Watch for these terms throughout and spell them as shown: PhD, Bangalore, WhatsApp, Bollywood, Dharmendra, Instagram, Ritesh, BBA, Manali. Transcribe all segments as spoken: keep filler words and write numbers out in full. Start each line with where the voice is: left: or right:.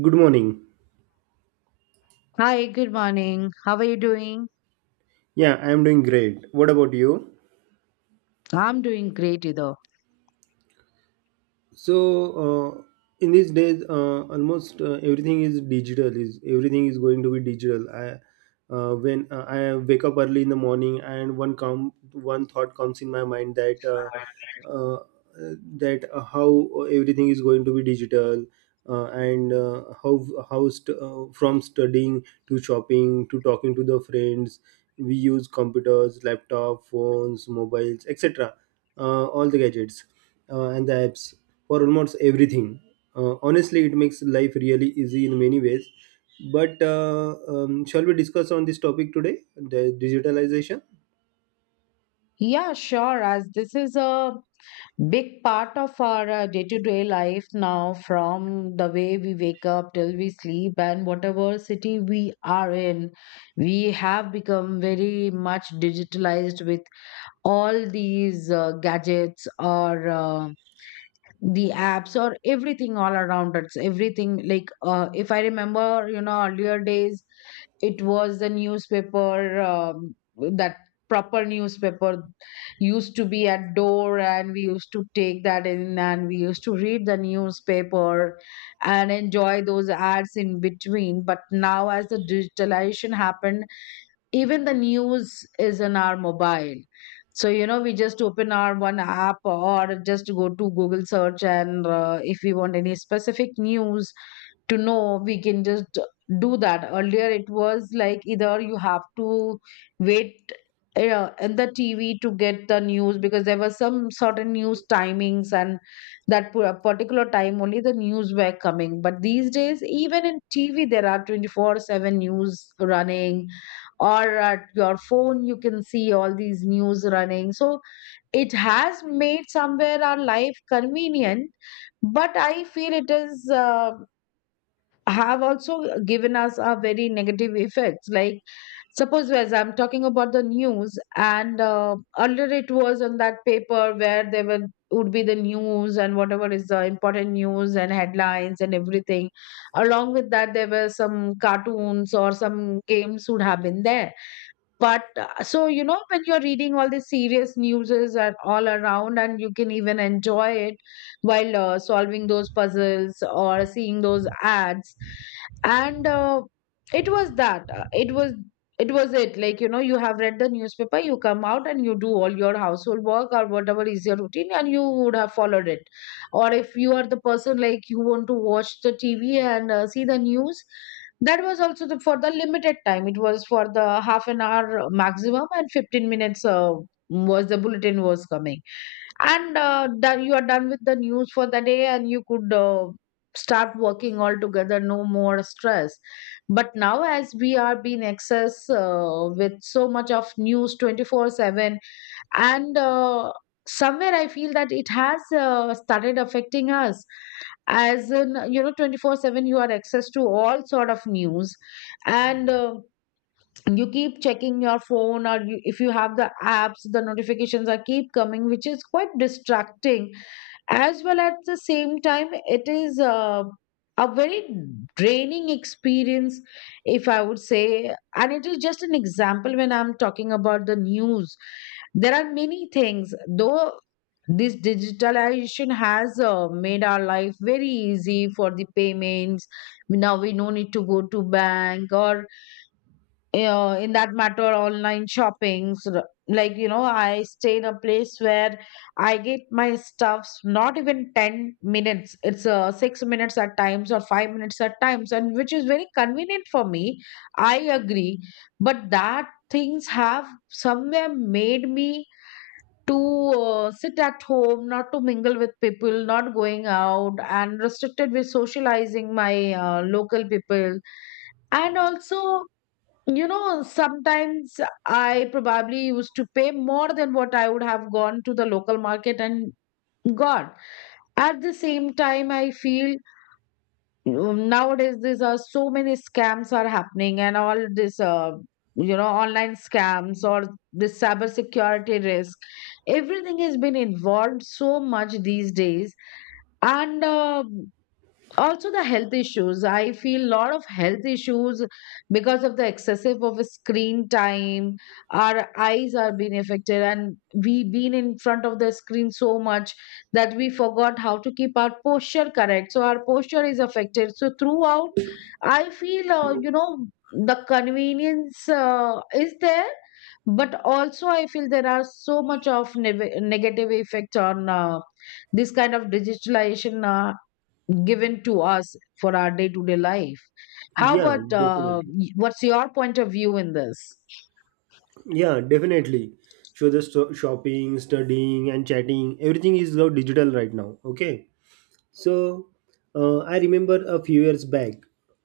right: Good morning.
left: Hi, good morning. How are you doing?
right: Yeah, I am doing great. What about you?
left: I'm doing great, either.
right: so uh, in these days, uh, almost uh, everything is digital, is everything is going to be digital, I uh, when uh, I wake up early in the morning and one come one thought comes in my mind that uh, uh, that uh, how everything is going to be digital, uh, and uh, how how st- uh, from studying to shopping to talking to the friends. We use computers, laptop, phones, mobiles, etc., uh, all the gadgets uh, and the apps for almost everything. Uh, honestly, it makes life really easy in many ways. But uh, um, shall we discuss on this topic today, the digitalization?
left: Yeah, sure. As this is a big part of our day to day life now, from the way we wake up till we sleep, and whatever city we are in, we have become very much digitalized with all these uh, gadgets or uh, the apps or everything all around us. Everything like, uh, if I remember, you know, earlier days. It was the newspaper, um, that proper newspaper used to be at door, and we used to take that in and we used to read the newspaper and enjoy those ads in between. But now, as the digitalization happened, even the news is in our mobile. So you know we just open our one app or just go to Google search, and uh, if we want any specific news to know, we can just do that. Earlier it was like, either you have to wait uh, in the TV to get the news, because there were some certain news timings, and that pu- particular time only the news were coming. But these days, even in TV there are twenty four seven news running, or at your phone you can see all these news running. So it has made somewhere our life convenient, but I feel it is uh, have also given us a very negative effects. Like suppose, as I'm talking about the news, and uh, earlier it was on that paper where there were would be the news, and whatever is the important news and headlines and everything, along with that there were some cartoons or some games would have been there. But uh, so, you know when you're reading all the serious newses and all around, and you can even enjoy it while uh, solving those puzzles or seeing those ads. And uh, it was that uh, it was it was it like you know you have read the newspaper, you come out, and you do all your household work or whatever is your routine, and you would have followed it. Or if you are the person, like, you want to watch the TV and uh, see the news. That was also the, for the limited time. It was for the half an hour maximum, and fifteen minutes uh, was the bulletin was coming. And uh, done, you are done with the news for the day, and you could uh, start working all together, no more stress. But now, as we are being access uh, with so much of news twenty four seven, and uh, somewhere I feel that it has uh, started affecting us, as in, you know twenty four seven you are access to all sort of news. And uh, you keep checking your phone, or you, if you have the apps, the notifications are keep coming, which is quite distracting as well. At the same time, it is uh, a very draining experience, if I would say. And it is just an example, when I'm talking about the news there are many things though. This digitalization has uh, made our life very easy for the payments. Now we no need to go to bank, or yeah, in that matter, online shoppings, r- like, you know, I stay in a place where I get my stuffs not even ten minutes. It's uh, six minutes at times or five minutes at times, and which is very convenient for me. I agree. But that things have somewhere made me to uh, sit at home, not to mingle with people, not going out, and restricted with socializing my uh, local people. And also, you know, sometimes I probably used to pay more than what I would have gone to the local market and got. At the same time, I feel, um, nowadays these are so many scams are happening, and all this, uh, you know, online scams or this cybersecurity risk. Everything has been involved so much these days, and uh, also the health issues, I feel a lot of health issues because of the excessive of screen time. Our eyes are being affected, and we been in front of the screen so much that we forgot how to keep our posture correct, so our posture is affected. So throughout, I feel, uh, you know the convenience uh, is there, but also I feel there are so much of neg- negative effects on uh, this kind of digitalization uh, given to us for our day to day life. How
right: Yeah,
left: about uh,
right: definitely.
left: y- what's your point of view in this?
right: Yeah, definitely. So the sto- shopping, studying, and chatting, everything is now digital right now. Okay. So uh, I remember a few years back,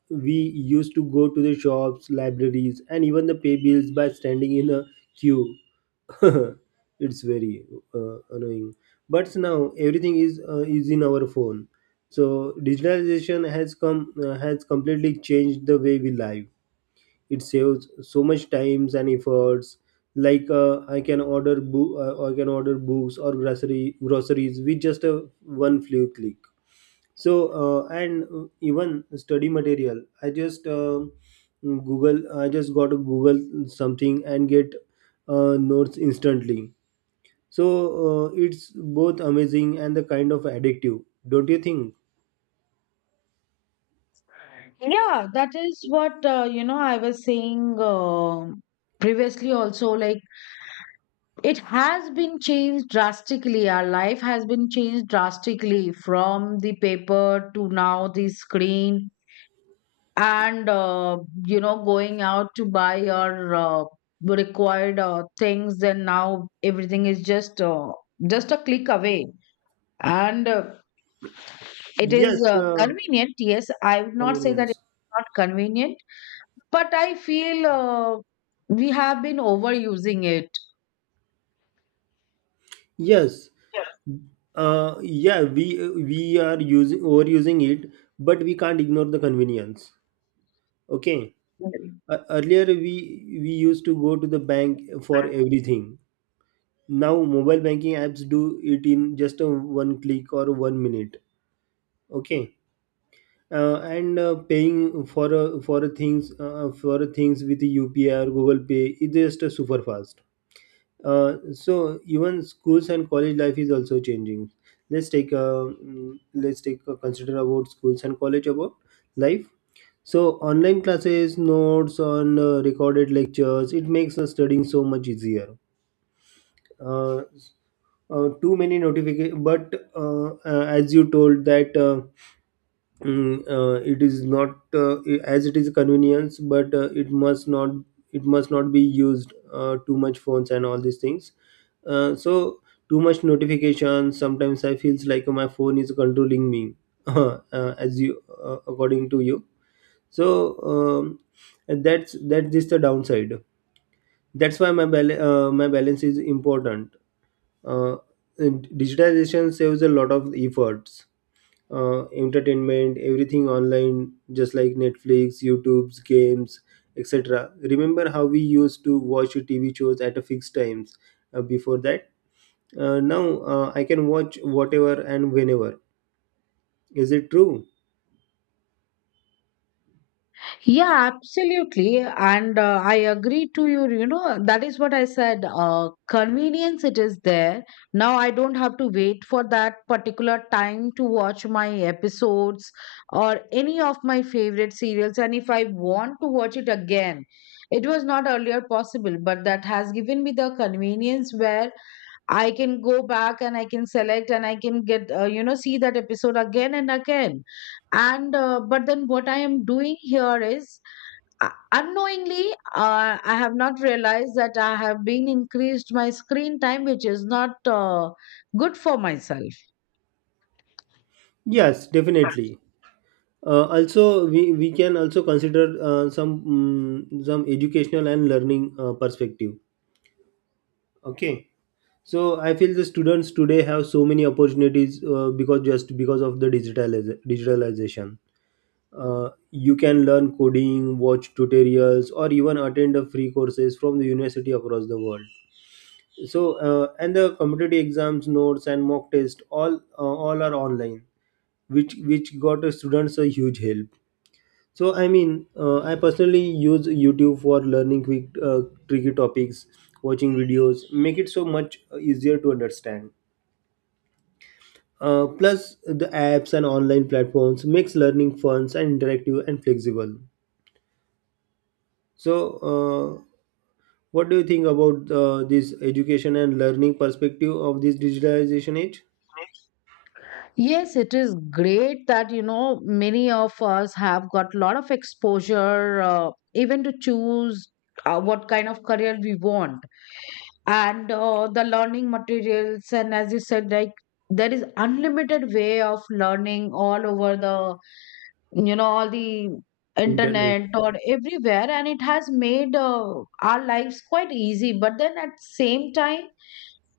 right: we used to go to the shops, libraries, and even the pay bills by standing in a queue. It's very uh, annoying. But now everything is uh, is in our phone. So digitalization has come uh, has completely changed the way we live. It saves so much times and efforts. Like, uh, I can order bo- uh, I can order books or grocery groceries with just a one few click. So uh, and uh, even study material, i just um google I just got to Google something and get uh, notes instantly. so uh, it's both amazing and the kind of addictive. Don't you think?
left: Yeah, that is what uh, you know. I was saying uh, previously also, like, it has been changed drastically. Our life has been changed drastically from the paper to now the screen, and uh, you know, going out to buy your uh, required uh, things. And now everything is just uh, just a click away. And uh, it is
right: yes
left: uh,
right: uh,
left: convenient. Yes, I would not say that
right: convenience.
left: it's not convenient, but I feel uh, we have been overusing it.
right: yes
left: Yeah.
right: uh, yeah, we we are using, overusing it, but we can't ignore the convenience. Okay. Uh, earlier, we we used to go to the bank for everything. Now, mobile banking apps do it in just a one click or one minute. Okay. Uh, and uh, paying for a, for a things uh, for a things with UPI or Google Pay is just a super fast. Uh, so even schools and college life is also changing. Let's take a mm, let's take a consider about schools and college about life. So, online classes, notes on uh, recorded lectures, it makes the studying so much easier. uh, uh, Too many notification, but uh, uh, as you told that, uh, mm, uh, it is not, uh, as it is convenience, but uh, it must not, it must not be used uh, too much phones and all these things. Uh, so too much notifications, sometimes I feels like my phone is controlling me. uh, as you, uh, according to you. So um, that's that's just the downside. That's why my bal- uh, my balance is important. uh, Digitization saves a lot of efforts. Uh, entertainment, everything online, just like Netflix, YouTube's, games, etc. Remember how we used to watch TV shows at a fixed times. Uh, before that uh, Now, uh, I can watch whatever and whenever. Is it true?
left: Yeah, absolutely. And uh, I agree to you. You know, that is what I said. Uh, convenience, it is there. Now I don't have to wait for that particular time to watch my episodes or any of my favorite serials. And if I want to watch it again, it was not earlier possible, but that has given me the convenience where I can go back and I can select and I can get, uh, you know, see that episode again and again. And, uh, but then what I am doing here is, uh, unknowingly, uh, I have not realized that I have been increased my screen time, which is not uh, good for myself.
right: Yes, definitely. Uh, also, we, we can also consider uh, some, mm, some educational and learning uh, perspective. Okay. So I feel the students today have so many opportunities, uh, because, just because of the digitaliz- digitalization. Uh, you can learn coding, watch tutorials, or even attend a free courses from the university across the world. So uh, and the competitive exams, notes, and mock tests all uh, all are online, which which got the students a huge help. So I mean, uh, I personally use YouTube for learning quick, uh, tricky topics, watching videos, make it so much easier to understand. Uh, plus, the apps and online platforms makes learning fun and interactive and flexible. So, uh, what do you think about uh, this education and learning perspective of this digitalization age?
left: Yes, it is great that you know many of us have got a lot of exposure, uh, even to choose uh, what kind of career we want, and uh, the learning materials. And as you said, like, there is unlimited way of learning all over the you know all the
right: Internet.
left: internet or everywhere, and it has made uh, our lives quite easy. But then at same time,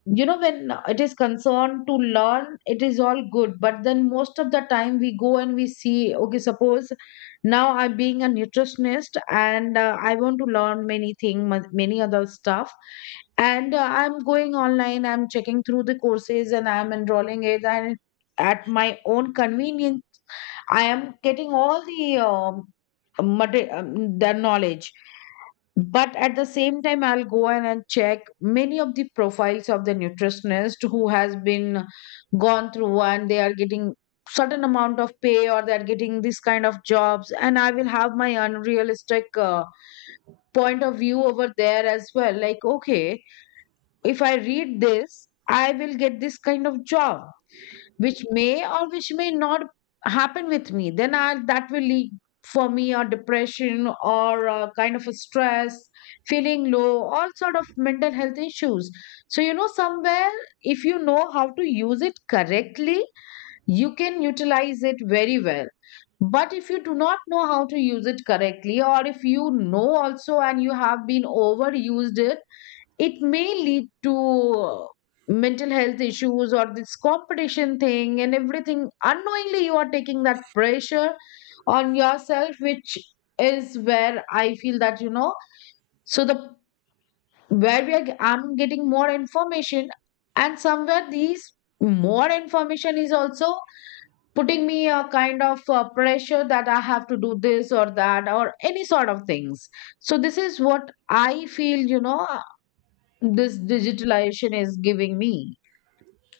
left: you know when it is concerned to learn, it is all good, but then most of the time we go and we see, okay, suppose now I'm being a nutritionist, and uh, I want to learn many thing, mon- many other stuff. And uh, I'm going online, I'm checking through the courses, and I'm enrolling it, and at my own convenience I am getting all the um, mater- um, the knowledge. But at the same time, I'll go in and check many of the profiles of the nutritionist who has been gone through, and they are getting certain amount of pay, or they're getting this kind of jobs. And I will have my unrealistic uh, point of view over there as well, like, okay, if I read this I will get this kind of job, which may or which may not happen with me. Then I, that will lead for me or depression, or uh, kind of a stress, feeling low, all sort of mental health issues. So you know somewhere, if you know how to use it correctly, you can utilize it very well. But if you do not know how to use it correctly, or if you know also and you have been overused it it may lead to mental health issues, or this competition thing. And everything, unknowingly, you are taking that pressure on yourself, which is where I feel that, you know so the where we are g- I'm getting more information. And somewhere, these more information is also putting me a kind of uh, pressure, that I have to do this or that or any sort of things. So this is what I feel, you know this digitalization is giving me.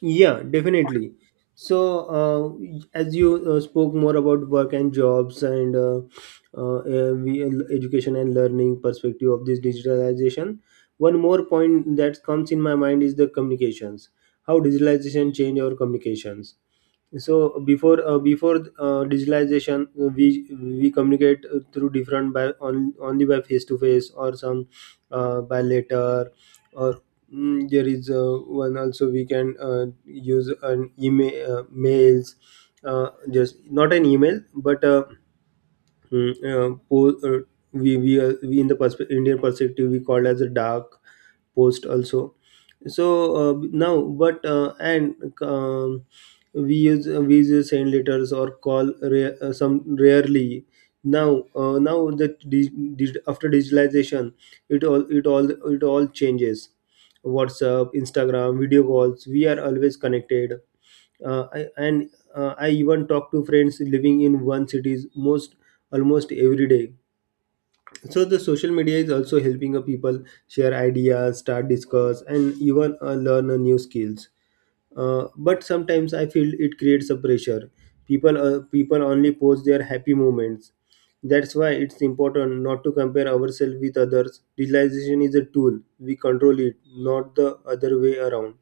right: Yeah, definitely. So, uh, as you uh, spoke more about work and jobs, and uh, uh, uh, we- education and learning perspective of this digitalization, one more point that comes in my mind is the communications. How digitalization change our communications. So uh, before uh, before uh, digitalization, uh, we we communicate uh, through different, by on, only by face to face, or some, uh, by letter, or mm, there is uh, one. Also, we can uh, use an email, uh, mails, uh, just not an email, but uh, mm, uh, po- uh, we we, uh, we in the perspe- Indian perspective we call as a dark post also. So uh, now, but uh, and um, we use uh, we use send letters or call rare, uh, some rarely. Now uh, now the dig, dig, after digitalization, it all it all it all changes. WhatsApp, Instagram, video calls, we are always connected. uh, I, and uh, I even talk to friends living in one cities most almost every day. So the social media is also helping a people share ideas, start discuss, and even uh, learn uh, new skills. Uh, but sometimes I feel it creates a pressure. People uh, people only post their happy moments. That's why it's important not to compare ourselves with others. Digitalization is a tool, we control it, not the other way around.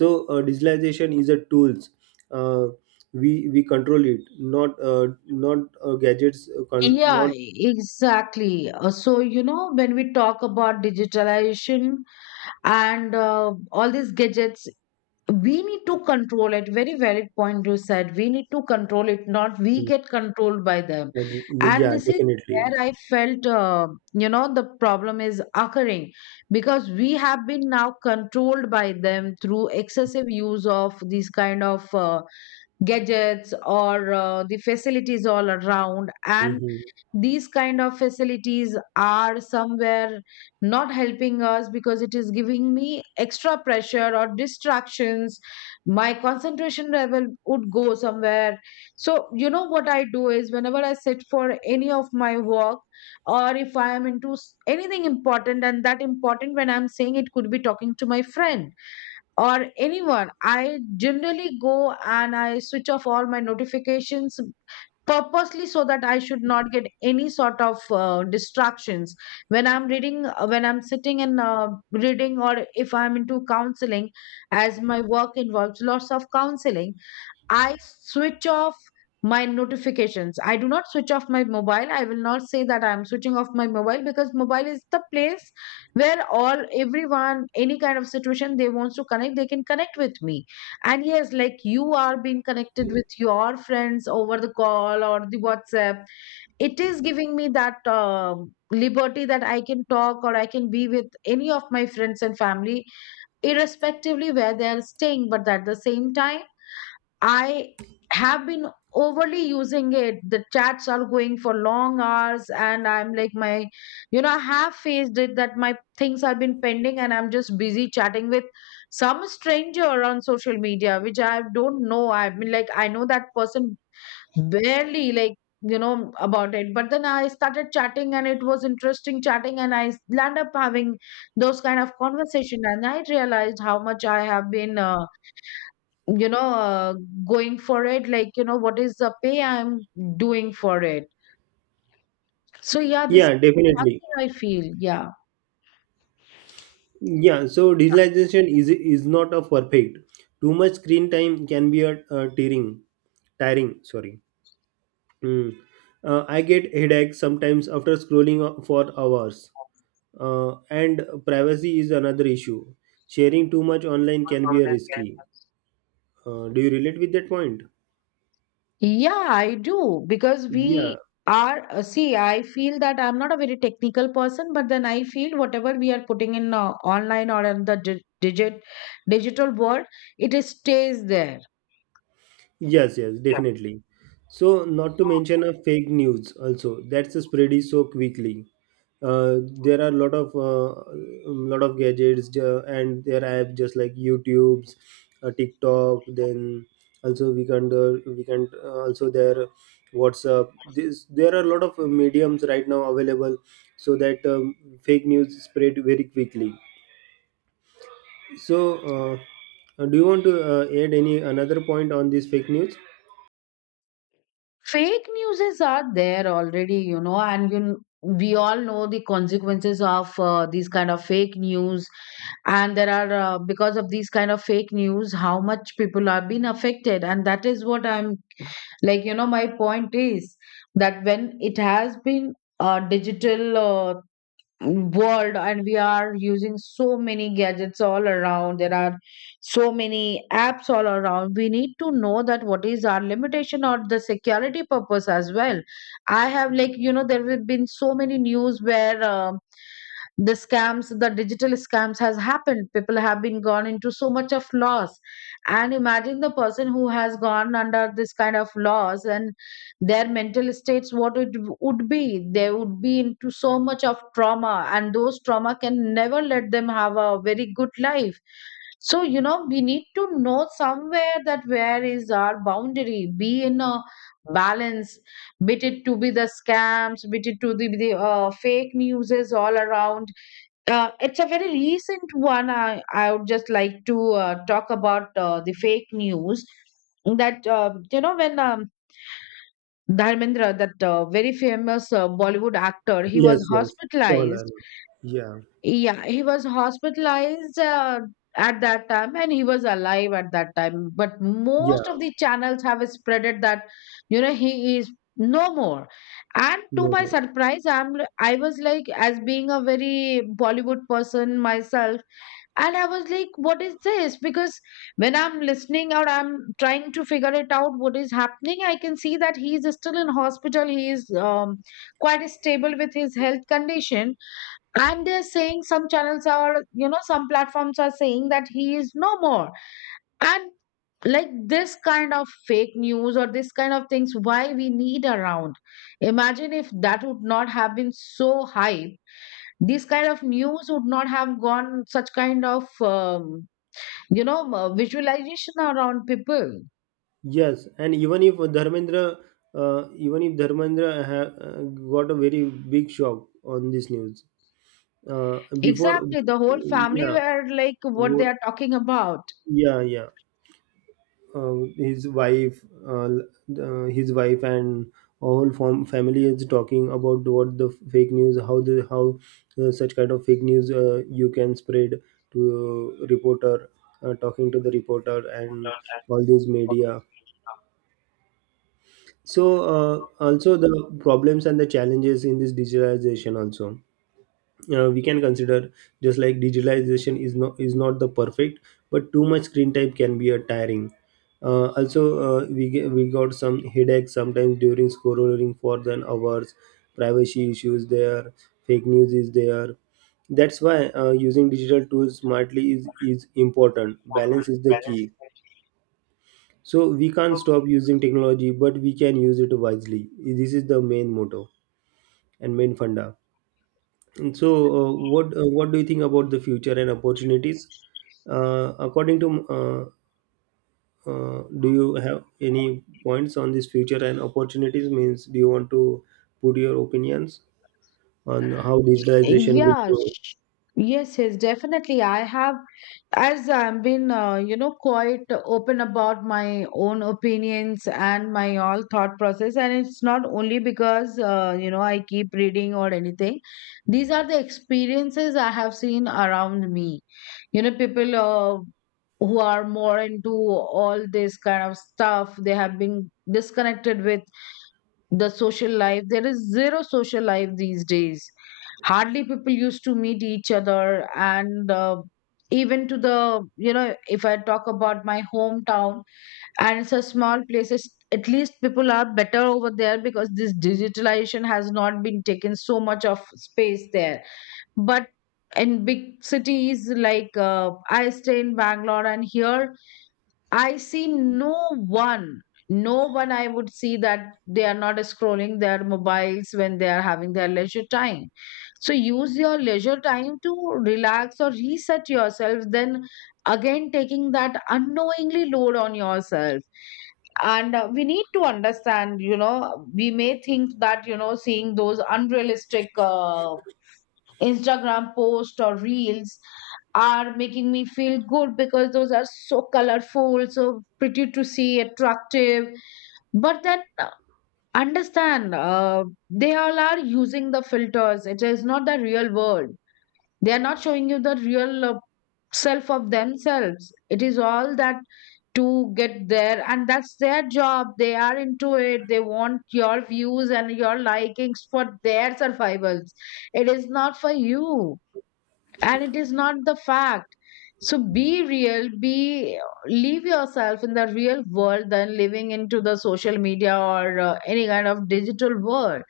right: So uh, digitalization is a tools, uh, we we control it, not uh, not uh, gadgets, uh, con-
left: Yeah,
right: not.
left: exactly. Uh, So, you know, when we talk about digitalization and uh, all these gadgets, we need to control it. Very valid point you said. We need to control it, not we get controlled by them.
right: Uh,
left: And
right: Yeah,
left: this is
right: definitely.
left: where I felt, uh, you know, the problem is occurring because we have been now controlled by them through excessive use of these kind of. Uh, gadgets or uh, the facilities all around. And
right: Hmm.
left: these kind of facilities are somewhere not helping us, because it is giving me extra pressure or distractions. My concentration level would go somewhere. So you know what I do is, whenever I sit for any of my work, or if I am into s- anything important — and that important when I'm saying, it could be talking to my friend or anyone — I generally go and I switch off all my notifications purposely, so that I should not get any sort of uh, distractions when I'm reading, uh, when I'm sitting and uh, reading, or if I'm into counseling, as my work involves lots of counseling. I switch off my notifications. I do not switch off my mobile. I will not say that I am switching off my mobile because mobile is the place where all everyone, any kind of situation they wants to connect, they can connect with me. And yes, like you are being connected with your friends over the call or the WhatsApp. It is giving me that um liberty that I can talk or I can be with any of my friends and family, irrespectively where they are staying. But at the same time I have been overly using it. The chats are going for long hours, and I'm like, my, you know, I have faced it that my things have been pending, and I'm just busy chatting with some stranger on social media, which I don't know. I mean, like, I know that person barely, like, you know, about it. But then I started chatting, and it was interesting chatting, and I land up having those kind of conversation, and I realized how much I have been. Uh, you know uh, Going for it, like, you know, what is the pay I'm doing for it? So yeah, this is
right: Yeah,
left: one
right: definitely.
left: thing I feel. Yeah,
right: Yeah, so digitalization is is not a perfect. Too much screen time can be a, uh tiring, tiring. Sorry. Mm. Uh, I get headache sometimes after scrolling o- for hours. Uh, and privacy is another issue. Sharing too much online can be a risky. Uh, do you relate with that point?
left: yeah, I do, because
right: Yeah.
left: we are, uh, see, I feel that I'm not a very technical person, but then I feel whatever we are putting in, uh, online or in the di- digit digital world, it is stays there.
right: Yes, yes, definitely. So, not to mention a fake news also that's spread so quickly. Uh, there are a lot of uh, um, lot of gadgets uh, and their apps, just like YouTube's, uh, TikTok. Then, also we can uh, we can uh, also their WhatsApp. This, there are a lot of uh, mediums right now available, so that um, fake news spread very quickly. So, uh, do you want to uh, add any another point on this fake news?
left: Fake newses are there already, you know, and you, kn- we all know the consequences of uh, these kind of fake news. And there are, uh, because of these kind of fake news, how much people are being affected. And that is what I'm, like, you know, my point is that when it has been uh, digital uh, world and we are using so many gadgets all around, there are so many apps all around, we need to know that what is our limitation or the security purpose as well. I have, like, you know, there have been so many news where um, the scams, the digital scams has happened, people have been gone into so much of loss. And imagine the person who has gone under this kind of loss, and their mental states, what it would be, they would be into so much of trauma, and those trauma can never let them have a very good life. So, you know, we need to know somewhere that where is our boundary, be in a balance, bit it to be the scams, bit it to the, the uh, fake news is all around. Uh, it's a very recent one. I i would just like to uh, talk about uh, the fake news that uh, you know, when um, Dharmendra, that uh, very famous uh, Bollywood actor, he was
right: Yes, yes, for learning.
left: hospitalized.
right: Yeah,
left: Yeah, he was hospitalized uh, at that time, and he was alive at that time. But
right: yeah.
left: most of the channels have spreaded that, you know, he is no more. And
right: No
left: to my
right: more.
left: surprise, I'm I was like, as being a very Bollywood person myself, and I was like, what is this? Because when I'm listening or I'm trying to figure it out what is happening, I can see that he's still in hospital. He is um, quite stable with his health condition. And they're saying some channels are, you know, some platforms are saying that he is no more. And like this kind of fake news or this kind of things, why we need around? Imagine if that would not have been so hype. This kind of news would not have gone such kind of um, you know m- visualization around people,
right: Yes, and even if Dharmendra, uh, even if Dharmendra ha- uh, got a very big shock on this news, uh, before.
left: exactly. The whole family
right: Yeah,
left: were like, what they
right: wo-
left: are talking about?
right: yeah, yeah, uh, his wife uh, uh, his wife and whole form family is talking about what the fake news, how the how uh, such kind of fake news uh, you can spread, to reporter, uh, talking to the reporter and all these media. So uh, also the problems and the challenges in this digitalization also, uh, we can consider. Just like, digitalization is not is not the perfect, but too much screen time can be a tiring. Uh, also, uh, we ge- we got some headaches sometimes during scrolling for than hours. Privacy issues, there. Fake news is there. That's why, uh, using digital tools smartly is is important. Balance is the key. So, we can't stop using technology, but we can use it wisely. This is the main motto and main funda. And so, uh, what uh, what do you think about the future and opportunities? Uh, according to, uh, uh, do you have any points on this future and opportunities? Means, do you want to put your opinions on how digitalization will
left: yeah
right: go?
left: sh- yes, yes, definitely I have. As I've been uh, you know, quite open about my own opinions and my all thought process, and it's not only because uh, you know, I keep reading or anything. These are the experiences I have seen around me. You know, people uh, who are more into all this kind of stuff, they have been disconnected with the social life. There is zero social life these days. Hardly people used to meet each other. And uh, even to the, you know, if I talk about my hometown, and it's a small place, it's, at least people are better over there, because this digitalization has not been taken so much of space there. But in big cities, like uh, I stay in Bangalore, and here I see no one. no one I would see that they are not scrolling their mobiles when they are having their leisure time. So use your leisure time to relax or reset yourself, then again taking that unknowingly load on yourself. And uh, we need to understand, you know, we may think that, you know, seeing those unrealistic uh, Instagram posts or reels are making me feel good, because those are so colorful, so pretty to see, attractive. But then uh, understand, uh, they all are using the filters. It is not the real world. They are not showing you the real uh, self of themselves. It is all that to get there, and that's their job. They are into it. They want your views and your likings for their survivals. It is not for you, and it is not the fact. So be real, be, leave yourself in the real world than living into the social media or uh, any kind of digital world.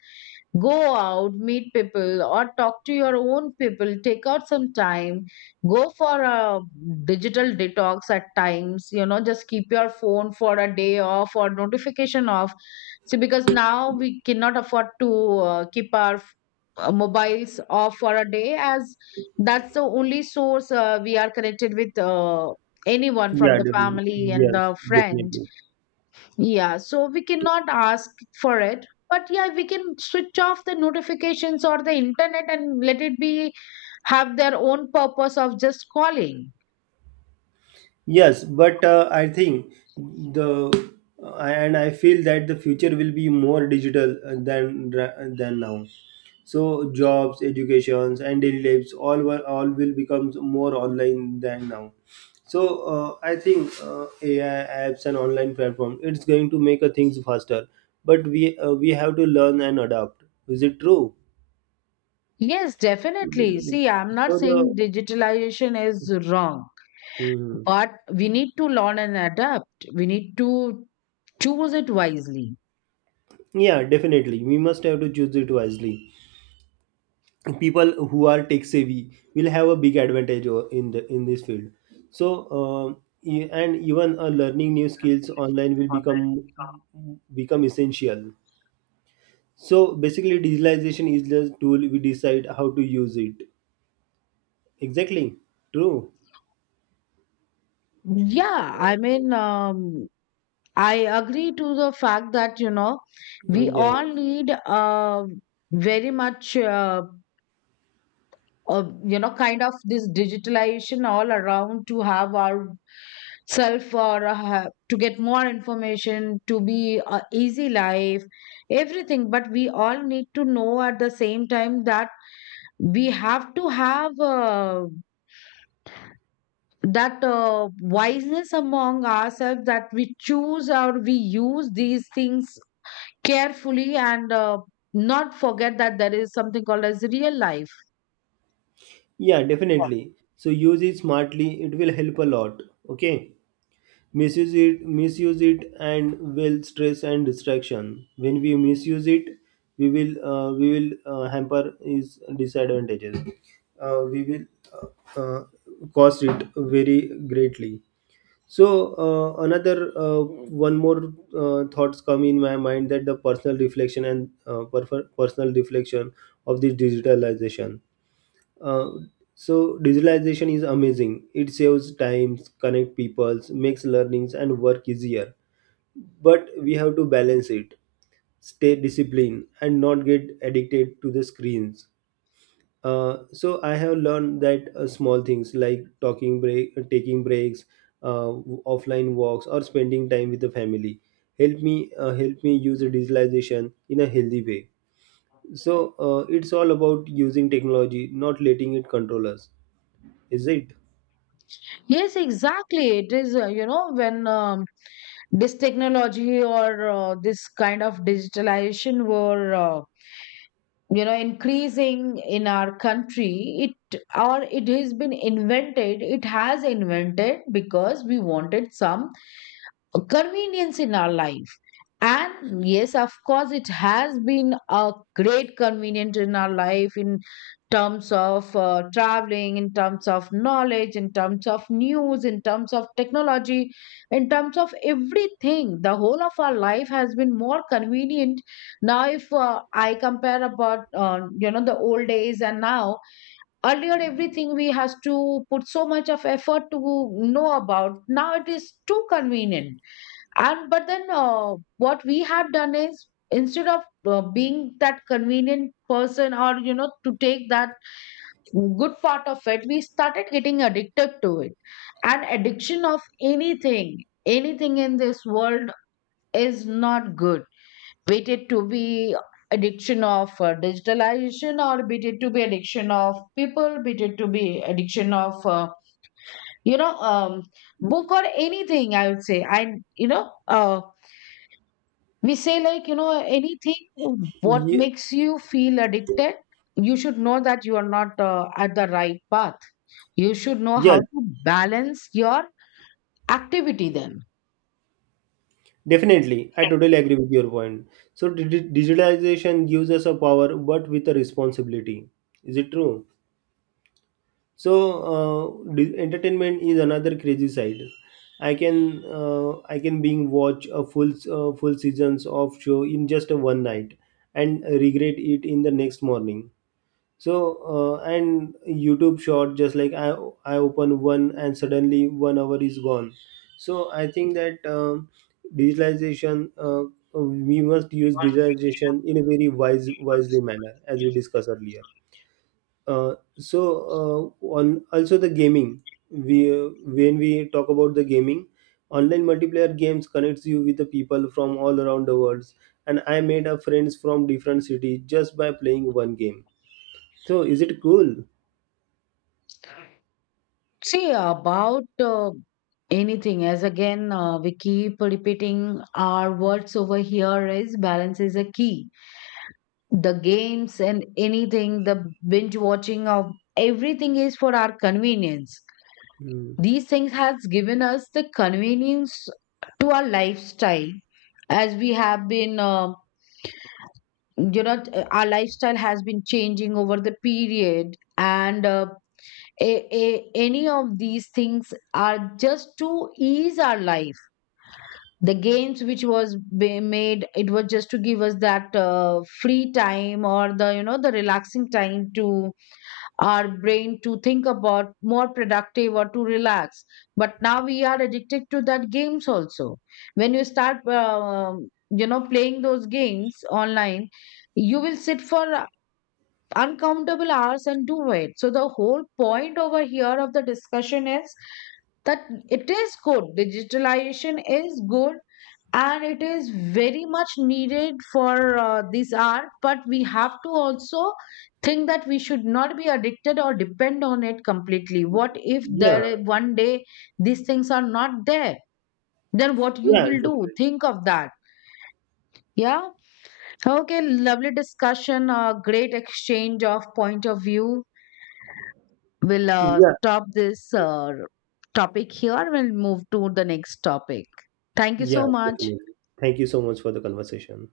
left: Go out, meet people, or talk to your own people. Take out some time. Go for a digital detox at times. You know, just keep your phone for a day off or notification off. See, because now we cannot afford to uh, keep our uh, mobiles off for a day, as that's the only source uh, we are connected with uh, anyone from
right: Yeah,
left: the
right: definitely.
left: family and
right: Yes,
left: the friend.
right: definitely.
left: Yeah, so we cannot ask for it. But yeah, we can switch off the notifications or the internet and let it be, have their own purpose of just calling.
right: Yes, but uh, I think the uh, and I feel that the future will be more digital, uh, than ra- than now. So, jobs, educations, and daily lives all were all will become more online than now. So uh, I think uh, A I apps and online platform, it's going to make uh, things faster, but we uh, we have to learn and adapt. Is it true?
left: Yes, definitely. See, I'm not
right: So the.
left: saying digitalization is wrong,
right: Mhm.
left: but we need to learn and adapt. We need to choose it wisely.
right: Yeah, definitely, we must have to choose it wisely. People who are tech savvy will have a big advantage, o- in the in this field. So um, e- and even uh, learning new skills online will become become essential. So, basically, digitalization is the tool, we decide how to use it. Exactly. True.
left: Yeah, I mean, um, I agree to the fact that, you know,
right: Uh,
left: we
right: yeah, yeah,
left: all need uh, very much. Uh, uh, you know, kind of this digitalization all around to have our self or uh, to get more information, to be a easy life, everything. But we all need to know at the same time that we have to have uh, that uh, wiseness among ourselves, that we choose or we use these things carefully, and uh, not forget that there is something called as real life.
right: yeah, definitely, so use it smartly, it will help a lot. Okay. Misuse it misuse it, and will stress and distraction when we misuse it. We will uh, we will uh, hamper its disadvantages. Uh, we will uh, uh, cost it very greatly. So uh, another, uh, one more, uh, thoughts come in my mind, that the personal reflection and uh, perf- personal reflection of this digitalization. Uh, so digitalization is amazing. It saves times, connect peoples, makes learnings and work easier. But we have to balance it, stay disciplined, and not get addicted to the screens. Uh, so I have learned that, uh, small things like talking break, taking breaks, uh, w- offline walks, or spending time with the family, help me uh, help me use the digitalization in a healthy way. So uh, it's all about using technology, not letting it control us. Is it?
left: Yes, exactly. It is, uh, you know, when um, this technology or uh, this kind of digitalization were uh, you know, increasing in our country, it, or it has been invented, it has invented because we wanted some convenience in our life. And yes, of course, it has been a great convenience in our life, in terms of uh, traveling, in terms of knowledge, in terms of news, in terms of technology, in terms of everything, the whole of our life has been more convenient. Now, if uh, I compare about um, you know, the old days and now, earlier everything we has to put so much of effort to know about. Now it is too convenient. And but then uh, what we have done is instead of uh, being that convenient person, or you know, to take that good part of it, we started getting addicted to it. And addiction of anything, anything in this world is not good, be it to be addiction of uh, digitalization, or be it to be addiction of people, be it to be addiction of uh, you know, um, book or anything, I would say. And you know, uh, we say, like, you know, anything, what
right: Ye-
left: makes you feel addicted, you should know that you are not uh, at the right path. You should know
right: Yeah,
left: how to balance your activity then.
right: definitely. I totally agree with your point. So, di- di- digitalization gives us a power, but with a responsibility. Is it true? So uh, di- entertainment is another crazy side. I can uh, I can being watch a full uh, full seasons of show in just a one night and regret it in the next morning. so uh, and YouTube short, just like i i open one and suddenly one hour is gone. So I think that, um, digitalization, uh, we must use digitalization in a very wise wisely manner as we discussed earlier. Uh, so uh, on also the gaming, we uh, when we talk about the gaming, online multiplayer games connects you with the people from all around the world. And I made a friends from different cities just by playing one game. So, is it cool?
left: See, about uh, anything, as again, uh, we keep repeating our words over here, is balance is a key. The games and anything, the binge watching of everything is for our convenience.
right: Mm.
left: These things has given us the convenience to our lifestyle, as we have been, uh, you know, our lifestyle has been changing over the period, and uh, a, a, any of these things are just to ease our life. The games, which was ba- made, it was just to give us that uh, free time, or the, you know, the relaxing time to our brain to think about more productive, or to relax. But now we are addicted to that games also. When you start, um, you know, playing those games online, you will sit for uncountable hours and do it. So the whole point over here of the discussion is that it is good. Digitalization is good, and it is very much needed for uh, this hour. But we have to also think that we should not be addicted or depend on it completely. What if
right: Yeah,
left: there one day these things are not there? Then what you
right: yeah,
left: will do?
right: definitely.
left: Think of that. Yeah. Okay. Lovely discussion. Uh, great exchange of point of view. We'll uh,
right: Yeah,
left: stop this uh, topic here. We'll move to the next topic. Thank you
right: yeah,
left: so much.
right: definitely. Thank you so much for the conversation.